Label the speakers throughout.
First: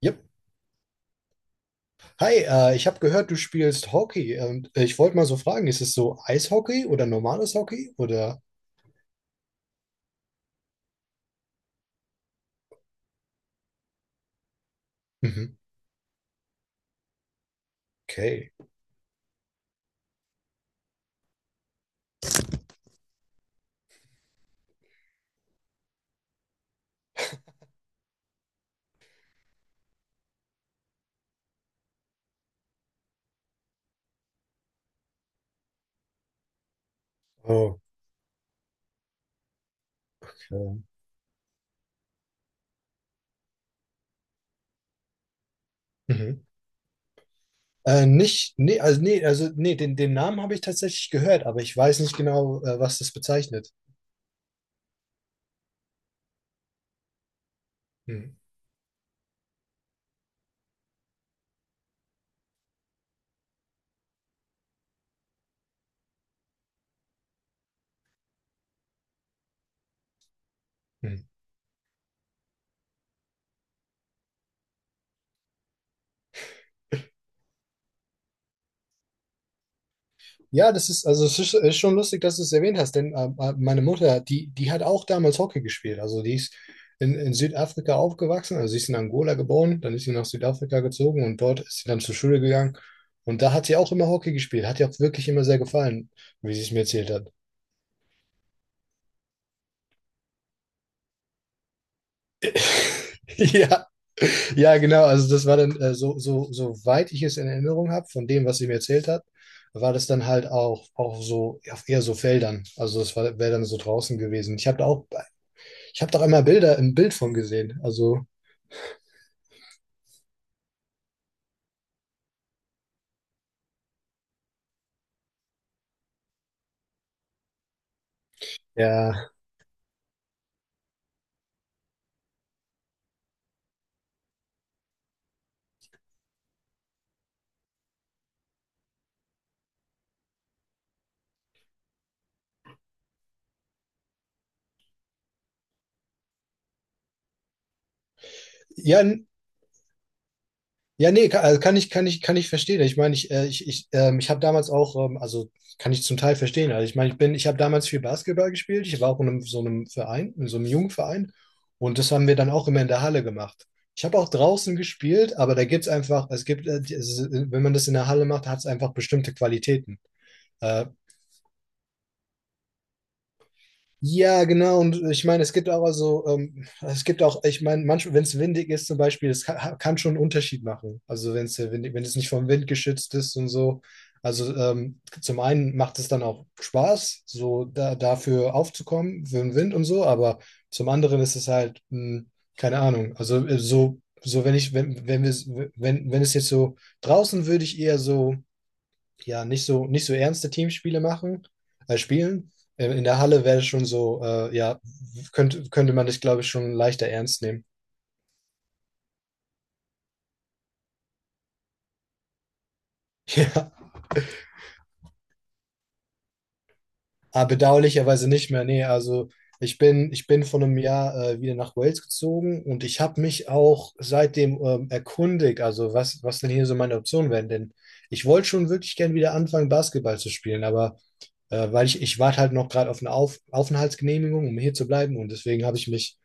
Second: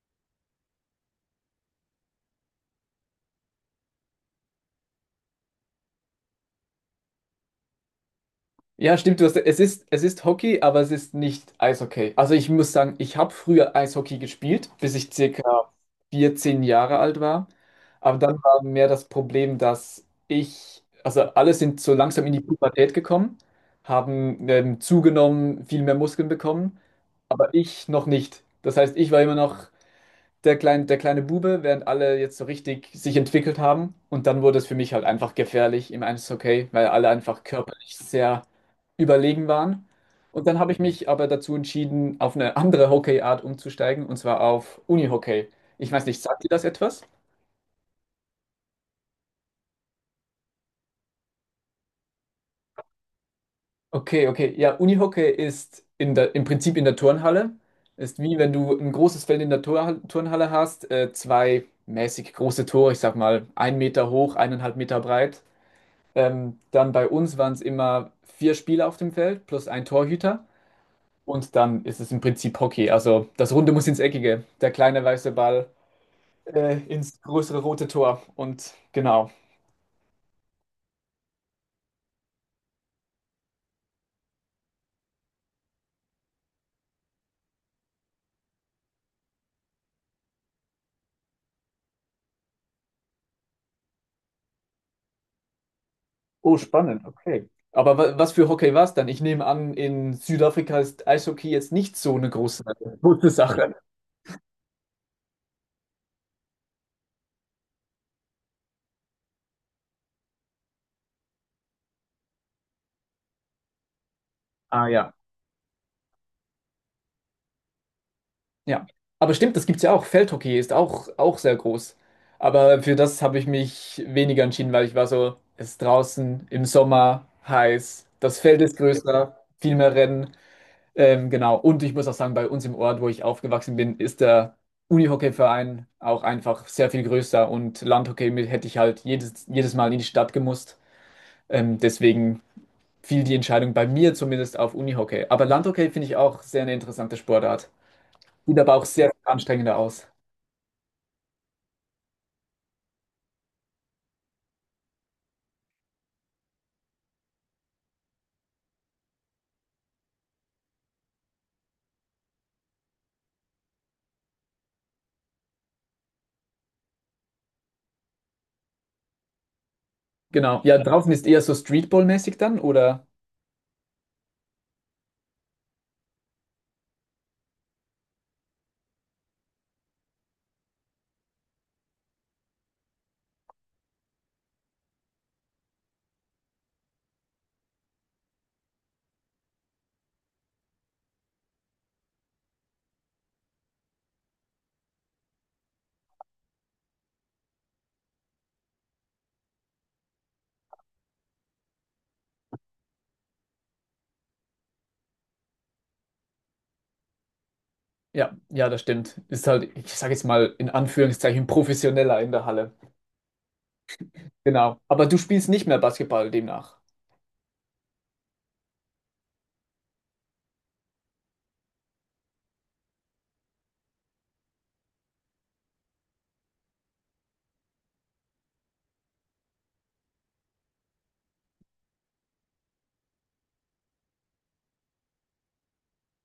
Speaker 1: Yep. Hi, ich habe gehört, du spielst Hockey und ich wollte mal so fragen, ist es so Eishockey oder normales Hockey oder?
Speaker 2: Ja, stimmt, es ist Hockey, aber es ist nicht Eishockey. Also ich muss sagen, ich habe früher Eishockey gespielt, bis ich circa
Speaker 1: Mhm.
Speaker 2: 14 Jahre alt war. Aber dann
Speaker 1: Okay.
Speaker 2: war mehr das Problem, also alle sind so langsam in die Pubertät gekommen, haben zugenommen, viel mehr Muskeln bekommen, aber ich noch nicht. Das heißt, ich war immer noch der kleine Bube, während alle jetzt so richtig sich entwickelt haben. Und dann wurde es für mich halt einfach gefährlich im Eishockey, weil alle einfach
Speaker 1: Okay.
Speaker 2: körperlich sehr überlegen waren. Und dann habe ich mich aber dazu entschieden, auf eine andere Hockeyart umzusteigen, und zwar auf Unihockey. Ich weiß nicht,
Speaker 1: Mhm.
Speaker 2: sagt dir das etwas?
Speaker 1: Nicht, nee, also nee, also nee, den Namen habe ich tatsächlich gehört, aber ich weiß nicht genau, was das bezeichnet.
Speaker 2: Okay, okay. Ja, Unihockey ist im Prinzip in der Turnhalle. Ist wie
Speaker 1: Mhm.
Speaker 2: wenn du ein großes Feld in der Tor Turnhalle hast, zwei mäßig große Tore, ich sag mal ein Meter hoch, eineinhalb Meter breit. Dann bei uns waren es immer vier Spieler auf dem Feld plus ein Torhüter.
Speaker 1: Mhm.
Speaker 2: Und dann ist es im Prinzip Hockey. Also das Runde muss ins Eckige. Der kleine weiße Ball ins größere rote Tor. Und genau.
Speaker 1: Ja, das ist, also es ist schon lustig, dass du es erwähnt hast, denn meine Mutter, die hat auch damals Hockey gespielt. Also die ist in Südafrika aufgewachsen, also sie ist in Angola geboren, dann ist sie nach Südafrika gezogen und dort ist sie dann zur Schule gegangen. Und da hat sie auch immer Hockey gespielt, hat ihr auch wirklich immer sehr gefallen, wie
Speaker 2: Oh,
Speaker 1: sie es mir
Speaker 2: spannend.
Speaker 1: erzählt hat.
Speaker 2: Okay. Aber wa was für Hockey war es dann? Ich nehme an, in Südafrika ist Eishockey jetzt nicht so eine große Sache.
Speaker 1: Ja, ja, genau. Also das war dann, so, soweit ich es in Erinnerung habe, von dem, was sie mir erzählt hat, war das dann halt auch, auch so, ja, eher so Feldern. Also das war, wäre dann so draußen gewesen.
Speaker 2: Ah ja.
Speaker 1: Ich habe doch einmal Bilder im Bild von gesehen. Also,
Speaker 2: Ja, aber stimmt, das gibt's ja auch. Feldhockey ist auch sehr groß. Aber für das habe ich mich weniger entschieden, weil ich war so, es ist draußen im Sommer heiß, das Feld ist
Speaker 1: ja.
Speaker 2: größer, viel mehr Rennen. Genau. Und ich muss auch sagen, bei uns im Ort, wo ich aufgewachsen bin, ist der Unihockeyverein auch einfach sehr viel größer und Landhockey mit- hätte ich halt jedes Mal in die Stadt gemusst. Deswegen fiel die Entscheidung bei mir zumindest auf Unihockey. Aber Landhockey finde ich auch sehr eine interessante Sportart. Sieht aber auch
Speaker 1: Ja,
Speaker 2: sehr
Speaker 1: n-
Speaker 2: anstrengender aus.
Speaker 1: ja, nee, kann, also kann ich verstehen. Ich meine, ich habe damals auch, also kann ich zum Teil verstehen. Also ich meine, ich habe damals viel Basketball gespielt. Ich war auch in einem, so einem Verein, in so einem jungen Verein. Und das haben wir dann auch immer in der Halle gemacht. Ich habe auch draußen gespielt, aber da gibt's einfach, es gibt, die- es, ist- wenn man das in der Halle macht, hat's einfach bestimmte Qualitäten.
Speaker 2: Genau. Ja,
Speaker 1: Äh,
Speaker 2: draußen ist eher so Streetball-mäßig dann, oder?
Speaker 1: Ja, genau. Und ich meine, es gibt auch also, es gibt auch, ich meine, manchmal, wenn es windig ist zum Beispiel, kann schon einen Unterschied machen. Also wenn es windig, wenn es nicht vom Wind geschützt ist und so. Also zum einen macht es dann auch Spaß, so da, dafür aufzukommen, für den Wind und so, aber zum anderen ist es halt, keine Ahnung. Also so, so wenn ich, wenn, wenn wir, wenn, wenn es jetzt so draußen würde ich eher so ja, nicht so ernste Teamspiele machen, spielen. In der Halle wäre es schon so, ja, könnte man das, glaube ich, schon leichter ernst nehmen.
Speaker 2: Ja, das stimmt. Ist halt, ich sage jetzt mal in Anführungszeichen, professioneller in der Halle.
Speaker 1: Ja,
Speaker 2: Genau. Aber du spielst nicht mehr Basketball demnach.
Speaker 1: aber bedauerlicherweise nicht mehr. Nee, also ich bin vor einem Jahr wieder nach Wales gezogen und ich habe mich auch seitdem erkundigt, also was denn hier so meine Optionen wären. Denn ich wollte schon wirklich gern wieder anfangen, Basketball zu spielen, aber weil ich warte halt noch gerade auf eine auf Aufenthaltsgenehmigung, um hier zu bleiben und deswegen habe ich mich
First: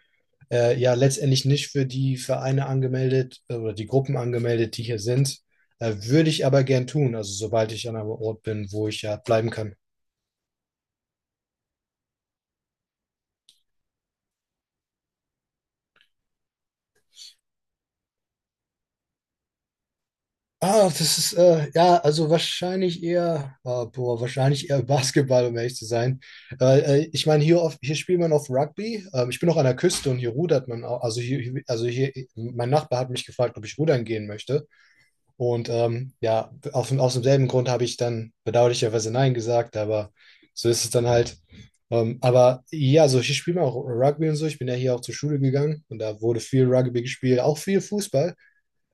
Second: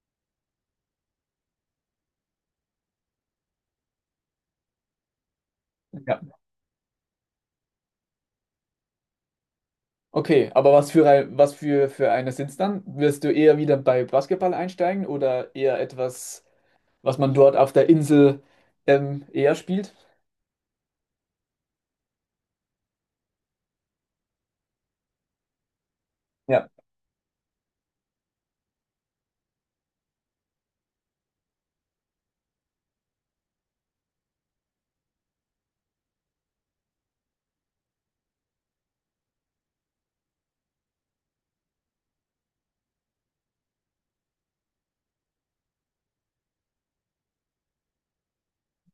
Speaker 1: ja letztendlich nicht für die Vereine angemeldet oder die Gruppen angemeldet, die hier sind.
Speaker 2: Ja.
Speaker 1: Würde ich aber gern tun, also sobald ich an einem Ort bin, wo ich ja bleiben kann.
Speaker 2: Okay, aber für eine sind's dann? Wirst du eher wieder bei Basketball einsteigen oder eher etwas, was man dort auf der Insel eher spielt?
Speaker 1: Ah, das ist, ja, also wahrscheinlich eher, ah, boah, wahrscheinlich eher Basketball, um ehrlich zu sein.
Speaker 2: Ja.
Speaker 1: Ich meine, hier, auf, hier spielt man auf Rugby. Ich bin auch an der Küste und hier rudert man auch. Also hier, hier- also hier, mein Nachbar hat mich gefragt, ob ich rudern gehen möchte. Und ja, auf, aus demselben Grund habe ich dann bedauerlicherweise Nein gesagt, aber so ist es dann halt. Aber ja, so ich spiele auch Rugby und so. Ich bin ja hier auch zur Schule gegangen und da wurde viel Rugby gespielt, auch viel Fußball.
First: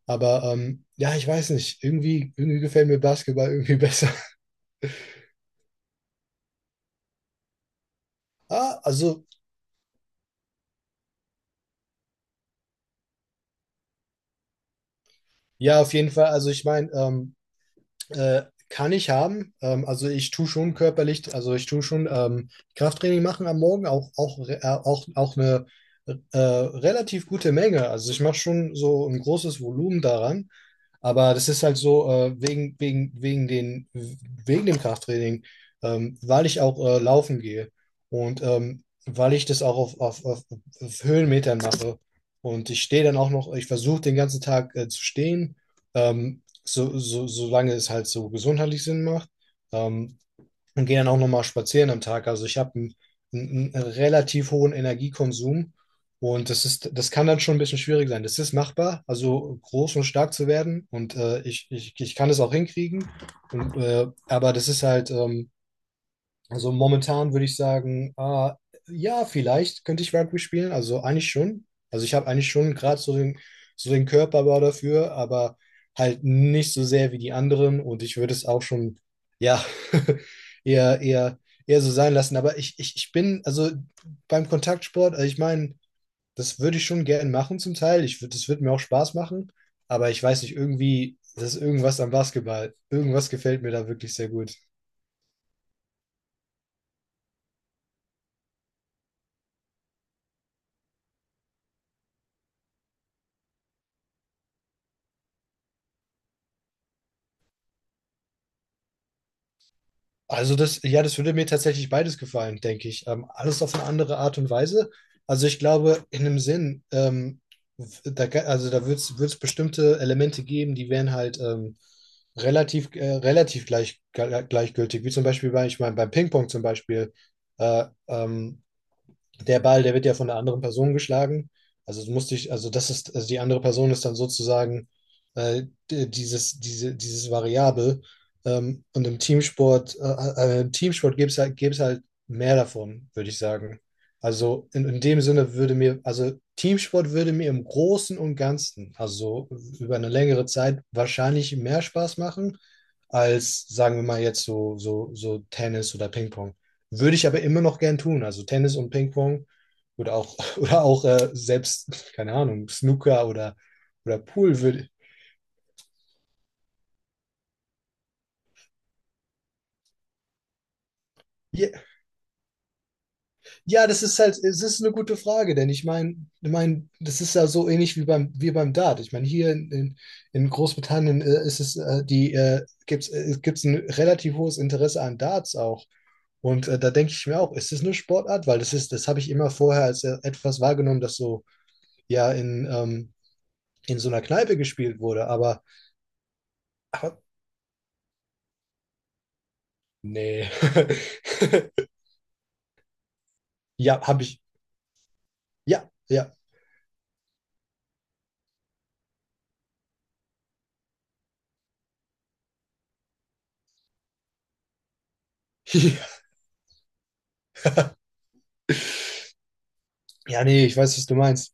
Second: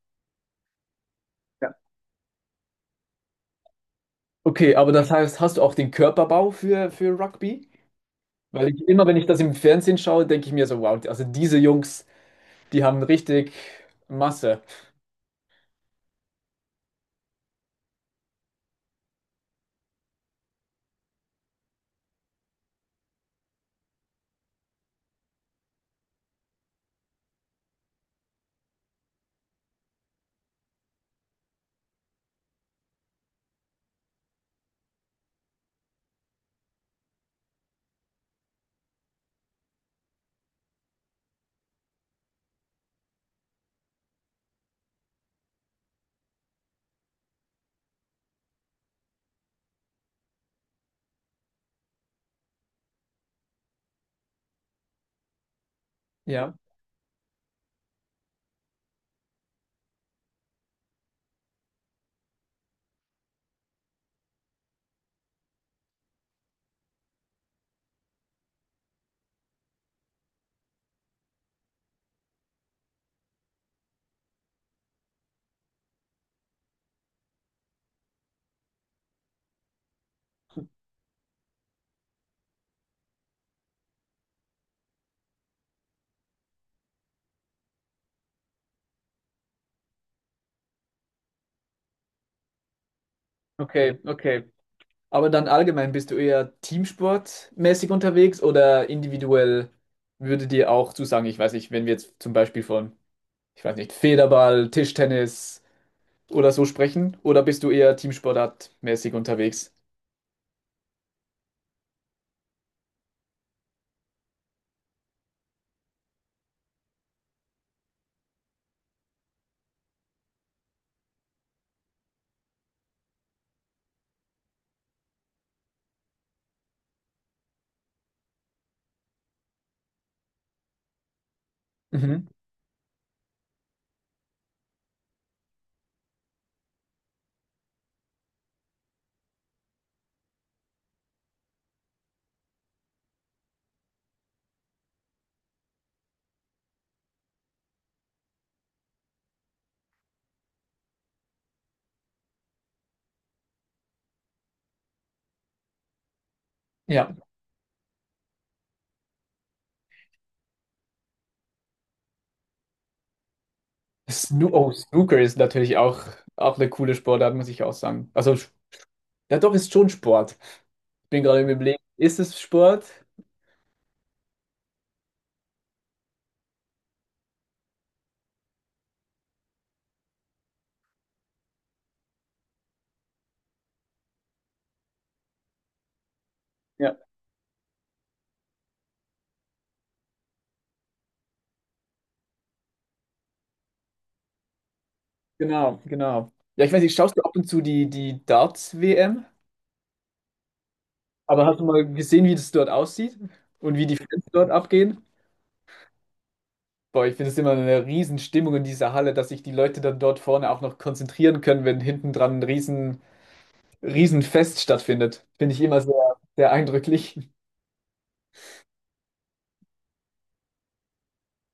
Speaker 1: Aber ja, ich weiß
Speaker 2: Ja.
Speaker 1: nicht, irgendwie, irgendwie gefällt mir Basketball irgendwie besser.
Speaker 2: Okay, aber das heißt, hast du auch den Körperbau für Rugby? Weil
Speaker 1: Ah,
Speaker 2: ich immer, wenn ich
Speaker 1: also
Speaker 2: das im Fernsehen schaue, denke ich mir so, wow, also diese Jungs. Die haben richtig Masse.
Speaker 1: ja, auf jeden Fall. Also ich meine, Äh, kann ich haben. Also ich tue schon körperlich, also ich tue schon Krafttraining machen am Morgen, auch eine relativ gute Menge. Also ich mache schon so ein großes Volumen daran. Aber das ist halt so, wegen dem Krafttraining, weil ich auch laufen gehe und weil ich das auch auf Höhenmetern mache. Und ich stehe dann auch noch, ich versuche den ganzen Tag zu stehen, solange es halt so gesundheitlich Sinn macht. Ähm, und gehe dann auch nochmal spazieren am Tag. Also ich habe einen relativ hohen Energiekonsum und
Speaker 2: Ja,
Speaker 1: das ist, das kann dann schon ein bisschen schwierig sein. Das ist machbar, also groß und stark zu werden und ich kann es auch hinkriegen. Und, aber das ist halt, also momentan würde ich sagen, ah, ja, vielleicht könnte ich Rugby spielen. Also eigentlich schon. Also ich habe eigentlich schon gerade so so den Körperbau dafür, aber halt nicht so sehr wie die anderen. Und ich würde es auch schon, ja, eher, eher, eher so sein lassen. Aber ich bin, also beim Kontaktsport, also ich meine, das würde ich schon gerne machen zum Teil. Ich würde, das würde mir auch Spaß machen. Aber ich weiß nicht, irgendwie, das ist irgendwas am Basketball. Irgendwas gefällt mir da
Speaker 2: okay,
Speaker 1: wirklich sehr
Speaker 2: okay.
Speaker 1: gut.
Speaker 2: Aber dann allgemein bist du eher teamsportmäßig unterwegs oder individuell würde dir auch zusagen, ich weiß nicht, wenn wir jetzt zum Beispiel von, ich weiß nicht, Federball, Tischtennis oder so sprechen, oder bist du eher teamsportartmäßig unterwegs?
Speaker 1: Also das, ja, das würde mir tatsächlich beides gefallen, denke ich. Alles auf eine andere Art und Weise. Also ich glaube, in einem Sinn, da, ga- also da wird es bestimmte Elemente geben, die wären halt relativ gleich, gleichgültig. Wie zum Beispiel bei, ich meine, beim Ping-Pong zum Beispiel. Äh, ähm, Der Ball, der wird ja von der anderen Person geschlagen. Also du
Speaker 2: Mhm.
Speaker 1: musst dich, also das ist, also die andere Person ist dann sozusagen äh, dieses Variable. Und im Teamsport gibt es halt, gäbe es halt mehr davon, würde ich sagen. Also in dem Sinne würde mir, also Teamsport würde mir im Großen und Ganzen, also über eine längere Zeit, wahrscheinlich mehr Spaß machen, als sagen wir mal jetzt so Tennis oder Ping-Pong.
Speaker 2: Ja.
Speaker 1: Würde ich aber immer noch gern tun. Also Tennis und Ping-Pong oder auch, oder auch selbst, keine Ahnung, Snooker oder
Speaker 2: Snoo
Speaker 1: Pool
Speaker 2: oh,
Speaker 1: würde.
Speaker 2: Snooker ist natürlich auch, auch eine coole Sportart, muss ich auch sagen. Also, ja doch, ist schon Sport. Ich bin gerade im
Speaker 1: Ja,
Speaker 2: Überlegen, ist es Sport?
Speaker 1: ja, das ist halt, es ist eine gute Frage, denn ich meine, ich mein, das ist ja so ähnlich wie wie beim Dart. Ich meine, in Großbritannien ist es, die, gibt's, gibt's ein relativ hohes Interesse an Darts auch. Und da denke ich mir auch, ist es eine Sportart? Weil das ist, das habe ich immer vorher als etwas wahrgenommen, das so ja in so einer Kneipe gespielt wurde. Aber
Speaker 2: Genau, genau. Ja, ich weiß nicht, schaust
Speaker 1: ha,
Speaker 2: du ab und zu die Darts-WM?
Speaker 1: nee.
Speaker 2: Aber hast du mal gesehen, wie das dort aussieht und wie die
Speaker 1: Ja, habe
Speaker 2: Fans
Speaker 1: ich.
Speaker 2: dort abgehen?
Speaker 1: Ja, ja.
Speaker 2: Boah, ich finde es immer eine Riesenstimmung in dieser Halle, dass sich die Leute dann dort vorne auch noch konzentrieren können, wenn hinten dran Riesenfest stattfindet. Finde ich immer sehr eindrücklich.
Speaker 1: Ja, nee, ich weiß, was du meinst.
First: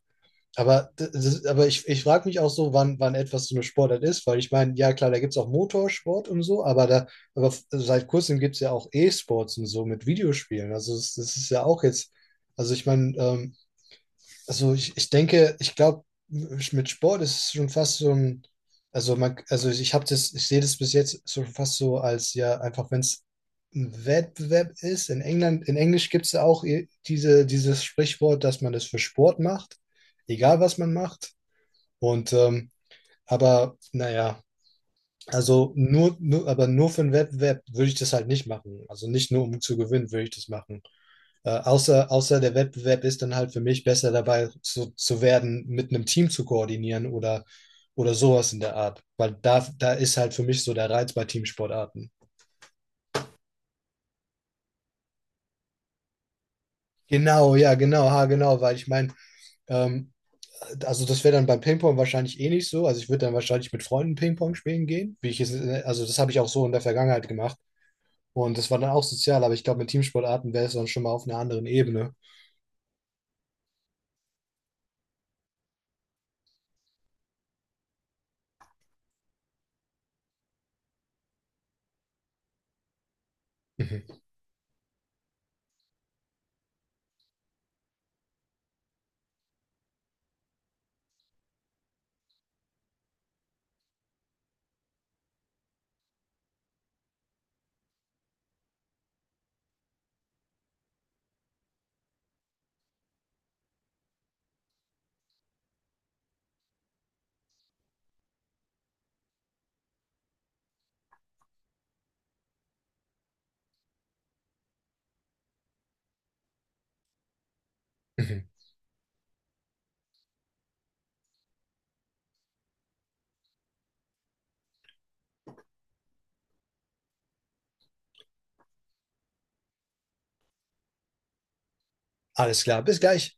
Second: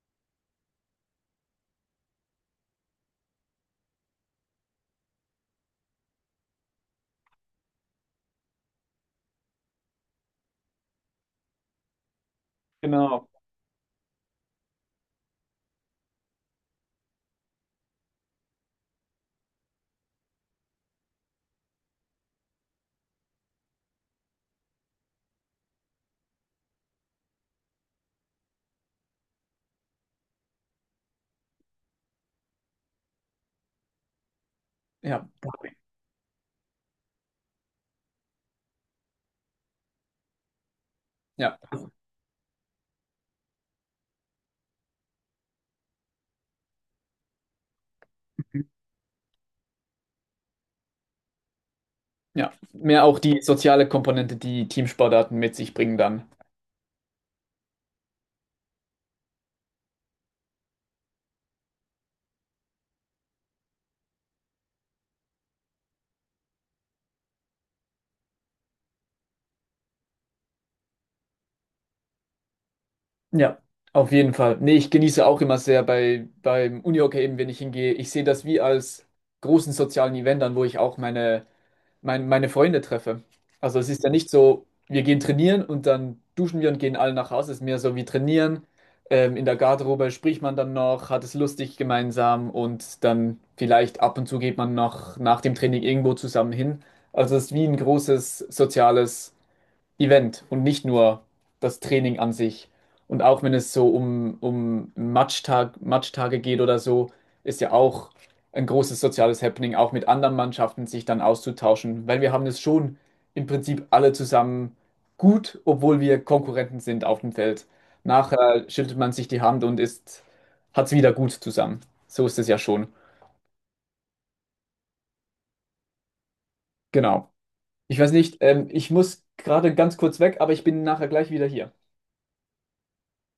Speaker 1: Aber, d- das, aber ich frage mich auch so, wann etwas so eine Sportart ist, weil ich meine, ja klar, da gibt es auch Motorsport und so, aber da, aber f- seit kurzem gibt es ja auch E-Sports und so mit Videospielen. Also das, das ist ja auch jetzt, also ich meine,
Speaker 2: Genau.
Speaker 1: also ich glaube, mit Sport ist es schon fast so ein, also man, also ich habe das, ich sehe das bis jetzt so fast so als ja, einfach wenn es ein Wettbewerb ist. In England, in Englisch gibt es ja auch i- dieses Sprichwort, dass man das für Sport macht, egal was man macht. Und aber naja,
Speaker 2: Ja.
Speaker 1: also aber nur für einen Wettbewerb würde ich das halt nicht machen. Also nicht nur um zu gewinnen, würde ich das machen.
Speaker 2: Ja.
Speaker 1: Außer der Wettbewerb ist dann halt für mich besser dabei zu werden, mit einem Team zu koordinieren oder sowas in der Art. Weil da ist halt für mich so der Reiz bei Teamsportarten.
Speaker 2: Ja. Mehr auch die soziale Komponente, die Teamsportarten mit sich bringen dann.
Speaker 1: Genau, ja, genau, ha, genau, weil ich meine, ähm, also das wäre dann beim Ping-Pong wahrscheinlich eh nicht so. Also ich würde dann wahrscheinlich mit Freunden Ping-Pong spielen gehen, wie ich es, also das habe ich auch so in der Vergangenheit gemacht. Und das war dann auch sozial, aber ich glaube, mit Teamsportarten wäre es dann schon mal auf einer anderen Ebene.
Speaker 2: Ja, auf jeden Fall. Nee, ich genieße auch immer sehr beim Unihockey eben, wenn ich hingehe. Ich sehe das wie als großen sozialen Event an, wo ich auch meine Freunde treffe. Also es ist ja
Speaker 1: Mhm.
Speaker 2: nicht so, wir gehen trainieren und dann duschen wir und gehen alle nach Hause. Es ist mehr so wie trainieren. In der Garderobe spricht man dann noch, hat es lustig gemeinsam und dann vielleicht ab und zu geht man noch nach dem Training irgendwo zusammen hin. Also es ist wie ein großes soziales Event und nicht nur das Training an sich. Und auch wenn es so um Matchtage geht oder so, ist ja auch ein großes soziales Happening, auch mit anderen Mannschaften sich dann auszutauschen, weil wir haben es schon im Prinzip alle zusammen gut, obwohl wir Konkurrenten sind auf dem Feld.
Speaker 1: Mhm.
Speaker 2: Nachher schüttelt man sich die Hand und ist, hat es wieder gut zusammen. So ist es ja schon. Genau. Ich weiß nicht, ich muss gerade ganz kurz weg, aber ich bin nachher gleich wieder hier.
Speaker 1: Alles klar, bis gleich.